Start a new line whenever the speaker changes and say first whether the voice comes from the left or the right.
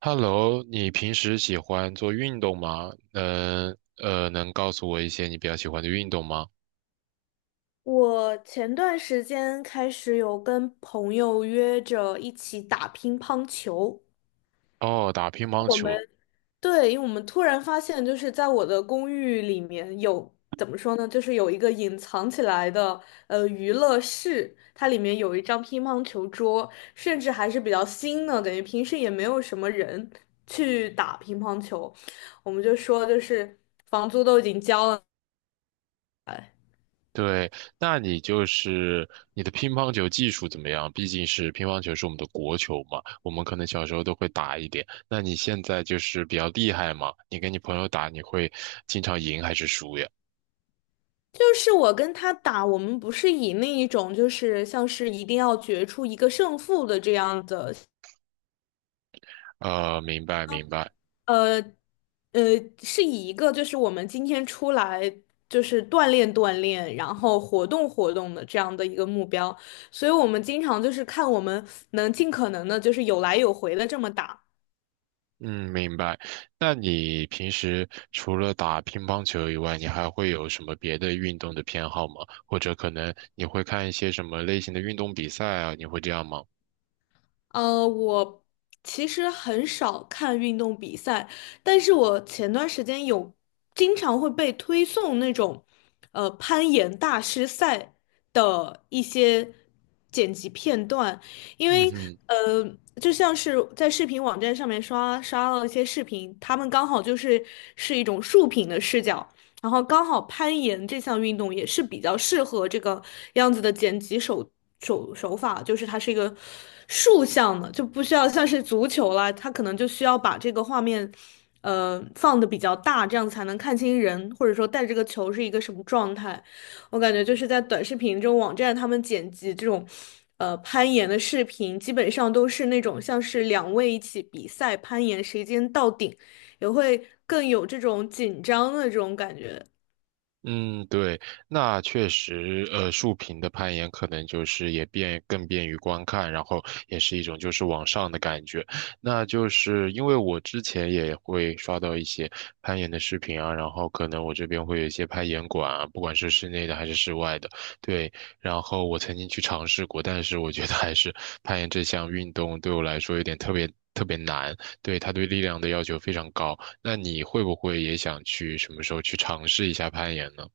right: Hello，你平时喜欢做运动吗？能告诉我一些你比较喜欢的运动吗？
left: 我前段时间开始有跟朋友约着一起打乒乓球。
right: 哦，打乒乓球。
left: 对，因为我们突然发现，就是在我的公寓里面有，怎么说呢，就是有一个隐藏起来的娱乐室，它里面有一张乒乓球桌，甚至还是比较新的，等于平时也没有什么人去打乒乓球。我们就说就是。房租都已经交了。
right: 对，那你就是你的乒乓球技术怎么样？毕竟是乒乓球是我们的国球嘛，我们可能小时候都会打一点。那你现在就是比较厉害吗？你跟你朋友打，你会经常赢还是输呀？
left: 就是我跟他打，我们不是以那一种就是像是一定要决出一个胜负的这样的，
right: 明白明白。
left: 呃，呃，是以一个就是我们今天出来就是锻炼锻炼，然后活动活动的这样的一个目标，所以我们经常就是看我们能尽可能的就是有来有回的这么打。
right: 嗯，明白。那你平时除了打乒乓球以外，你还会有什么别的运动的偏好吗？或者可能你会看一些什么类型的运动比赛啊？你会这样吗？
left: 我其实很少看运动比赛，但是我前段时间有经常会被推送那种，攀岩大师赛的一些剪辑片段，因
right: 嗯
left: 为
right: 哼。
left: 就像是在视频网站上面刷到一些视频，他们刚好就是是一种竖屏的视角，然后刚好攀岩这项运动也是比较适合这个样子的剪辑手法，就是它是一个竖向的，就不需要像是足球啦，它可能就需要把这个画面，放的比较大，这样才能看清人，或者说带这个球是一个什么状态。我感觉就是在短视频这种网站，他们剪辑这种攀岩的视频基本上都是那种像是两位一起比赛攀岩，谁先到顶，也会更有这种紧张的这种感觉。
right: 嗯，对，那确实，竖屏的攀岩可能就是也便更便于观看，然后也是一种就是往上的感觉。那就是因为我之前也会刷到一些攀岩的视频啊，然后可能我这边会有一些攀岩馆啊，不管是室内的还是室外的，对。然后我曾经去尝试过，但是我觉得还是攀岩这项运动对我来说有点特别特别难，对，它对力量的要求非常高。那你会不会也想去什么时候去尝试一下攀岩呢？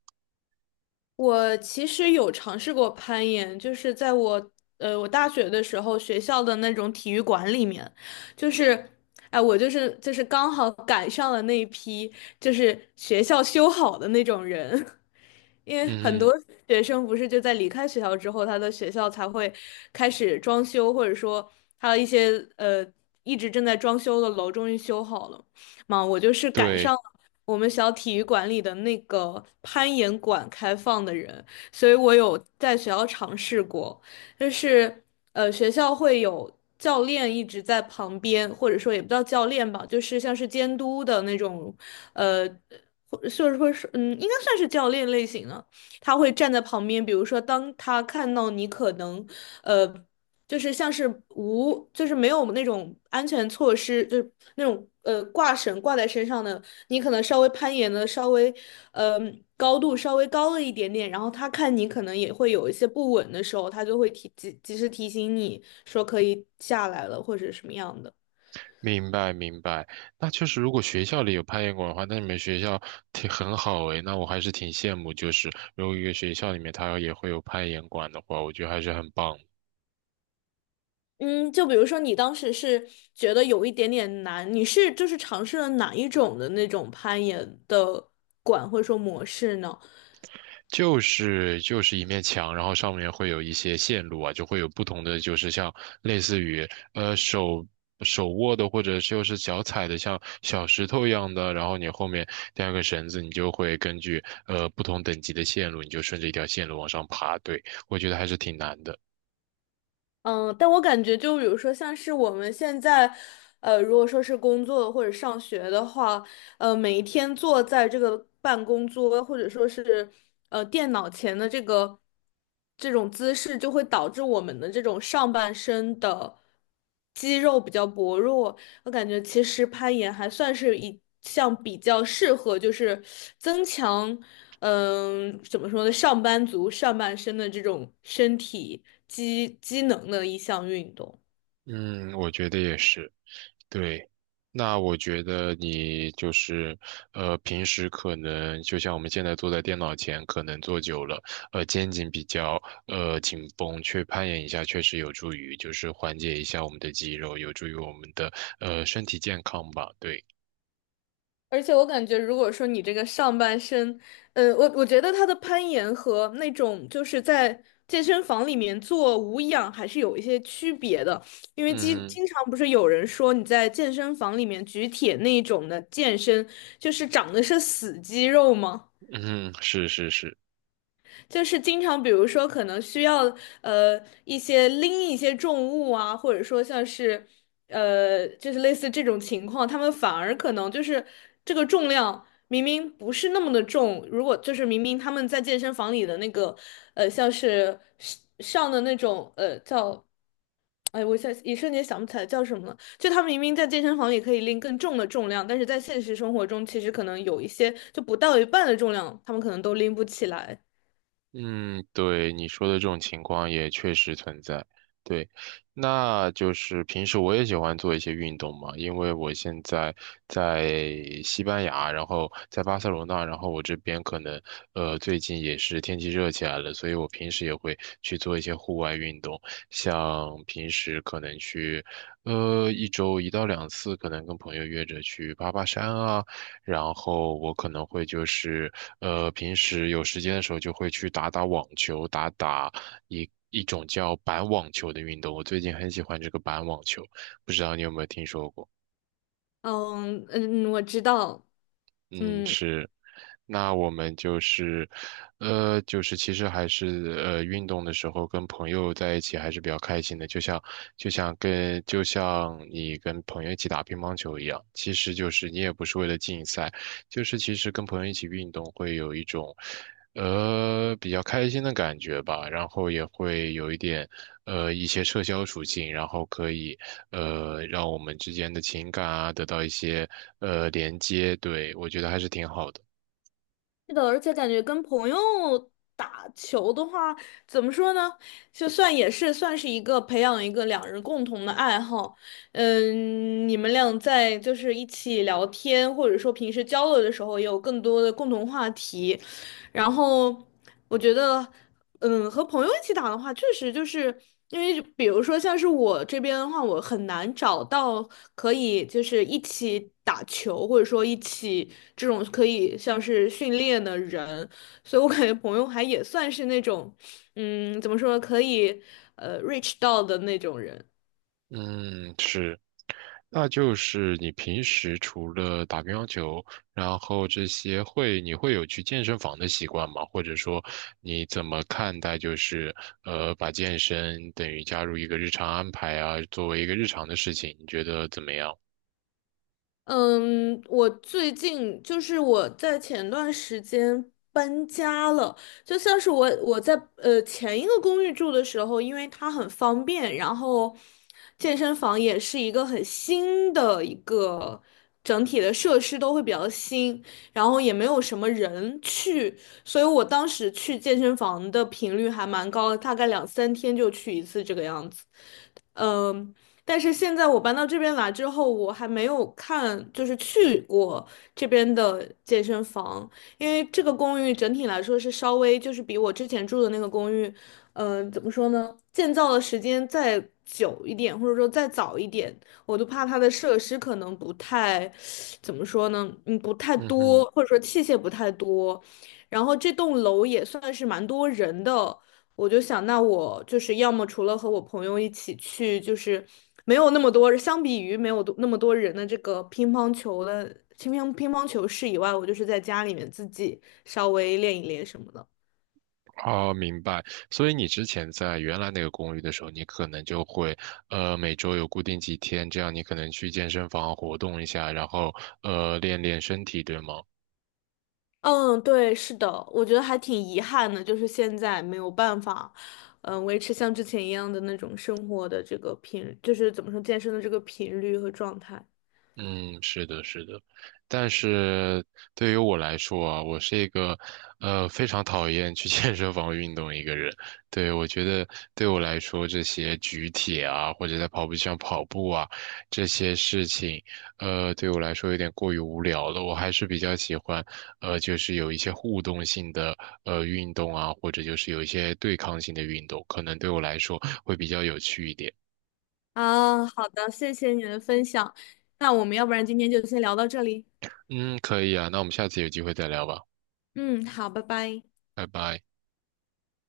left: 我其实有尝试过攀岩，就是在我大学的时候学校的那种体育馆里面。就是哎，我刚好赶上了那一批就是学校修好的那种人。因为很
right: 嗯哼，
left: 多学生不是就在离开学校之后，他的学校才会开始装修，或者说他的一些呃一直正在装修的楼终于修好了嘛。我就是赶上
right: 对，
left: 了我们小体育馆里的那个攀岩馆开放的人，所以我有在学校尝试过，就是学校会有教练一直在旁边，或者说也不叫教练吧，就是像是监督的那种呃。或就是会是，嗯，应该算是教练类型的，他会站在旁边，比如说当他看到你可能，呃，就是像是无，就是没有那种安全措施，就是那种挂绳挂在身上的，你可能稍微攀岩的稍微，呃，高度稍微高了一点点，然后他看你可能也会有一些不稳的时候，他就会及时提醒你说可以下来了或者什么样的。
right: 明白明白。那确实，如果学校里有攀岩馆的话，那你们学校挺很好诶。那我还是挺羡慕，就是如果一个学校里面它也会有攀岩馆的话，我觉得还是很棒。
left: 嗯，就比如说你当时是觉得有一点点难，你是就是尝试了哪一种的那种攀岩的馆或者说模式呢？
right: 就是就是一面墙，然后上面会有一些线路啊，就会有不同的，就是像类似于呃手手握的或者就是脚踩的像小石头一样的，然后你后面带个绳子，你就会根据不同等级的线路，你就顺着一条线路往上爬。对，我觉得还是挺难的。
left: 嗯，但我感觉就比如说像是我们现在，如果说是工作或者上学的话，每一天坐在这个办公桌或者说是电脑前的这种姿势，就会导致我们的这种上半身的，肌肉比较薄弱。我感觉其实攀岩还算是一项比较适合，就是增强，怎么说呢，上班族上半身的这种身体机能的一项运动。
right: 嗯，我觉得也是。对，那我觉得你就是，平时可能就像我们现在坐在电脑前，可能坐久了，呃，肩颈比较紧绷，去攀岩一下确实有助于，就是缓解一下我们的肌肉，有助于我们的身体健康吧。对，
left: 而且我感觉，如果说你这个上半身，我觉得它的攀岩和那种就是在健身房里面做无氧还是有一些区别的，因为经
right: 嗯
left: 经常不是有人说你在健身房里面举铁那种的健身，就是长的是死肌肉吗？
right: 哼嗯哼，是是是。
left: 就是经常，比如说可能需要一些拎一些重物啊，或者说像是就是类似这种情况，他们反而可能就是这个重量明明不是那么的重，如果就是明明他们在健身房里的那个像是上上的那种叫。哎，我现在一瞬间想不起来叫什么了。就他们明明在健身房里可以拎更重的重量，但是在现实生活中，其实可能有一些就不到一半的重量，他们可能都拎不起来。
right: 嗯，对，你说的这种情况也确实存在。对，那就是平时我也喜欢做一些运动嘛，因为我现在在西班牙，然后在巴塞罗那，然后我这边可能最近也是天气热起来了，所以我平时也会去做一些户外运动，像平时可能去一周一到两次，可能跟朋友约着去爬爬山啊。然后我可能会就是，平时有时间的时候就会去打打网球，打打一种叫板网球的运动。我最近很喜欢这个板网球，不知道你有没有听说过？
left: 嗯嗯，我知道。
right: 嗯，
left: 嗯。
right: 是那我们就是，就是其实还是运动的时候跟朋友在一起还是比较开心的，就像你跟朋友一起打乒乓球一样，其实就是你也不是为了竞赛，就是其实跟朋友一起运动会有一种，比较开心的感觉吧，然后也会有一点一些社交属性，然后可以让我们之间的情感啊得到一些连接，对，我觉得还是挺好的。
left: 是的，而且感觉跟朋友打球的话，怎么说呢？就算也是算是一个培养一个两人共同的爱好，嗯，你们俩在就是一起聊天，或者说平时交流的时候，也有更多的共同话题，然后我觉得，嗯，和朋友一起打的话，确实就是因为，比如说像是我这边的话，我很难找到可以就是一起打球，或者说一起这种可以像是训练的人，所以我感觉朋友还也算是那种，嗯，怎么说，可以reach 到的那种人。
right: 嗯，是，那就是你平时除了打乒乓球，然后这些会，你会有去健身房的习惯吗？或者说，你怎么看待就是把健身等于加入一个日常安排啊，作为一个日常的事情，你觉得怎么样？
left: 嗯，我最近就是我在前段时间搬家了。就像是我在前一个公寓住的时候，因为它很方便，然后健身房也是一个很新的一个整体的设施都会比较新，然后也没有什么人去，所以我当时去健身房的频率还蛮高的，大概两三天就去一次这个样子。嗯，但是现在我搬到这边来之后，我还没有看，就是去过这边的健身房，因为这个公寓整体来说是稍微就是比我之前住的那个公寓，怎么说呢，建造的时间再久一点，或者说再早一点，我都怕它的设施可能不太，怎么说呢，不太
right: 嗯
left: 多，
right: 哼，
left: 或者说器械不太多，然后这栋楼也算是蛮多人的。我就想，那我就是要么除了和我朋友一起去，就是没有那么多，相比于没有多那么多人的这个乒乓球的乒乓球室以外，我就是在家里面自己稍微练一练什么的。
right: 好，明白。所以你之前在原来那个公寓的时候，你可能就会，每周有固定几天，这样你可能去健身房活动一下，然后练练身体，对吗？
left: 嗯，对，是的，我觉得还挺遗憾的，就是现在没有办法，维持像之前一样的那种生活的这个频，就是怎么说健身的这个频率和状态。
right: 嗯，是的，是的，但是对于我来说啊，我是一个，非常讨厌去 健身房运动一个人。对，我觉得对我来说，这些举铁啊，或者在跑步机上跑步啊，这些事情，对我来说有点过于无聊了。我还是比较喜欢，就是有一些互动性的，运动啊，或者就是有一些对抗性的运动，可能对我来说会比较有趣一点。
left: 啊，好的，谢谢你的分享。那我们要不然今天就先聊到这里。
right: 嗯，可以啊，那我们下次有机会再聊吧，
left: 嗯，好，拜拜。
right: 拜拜。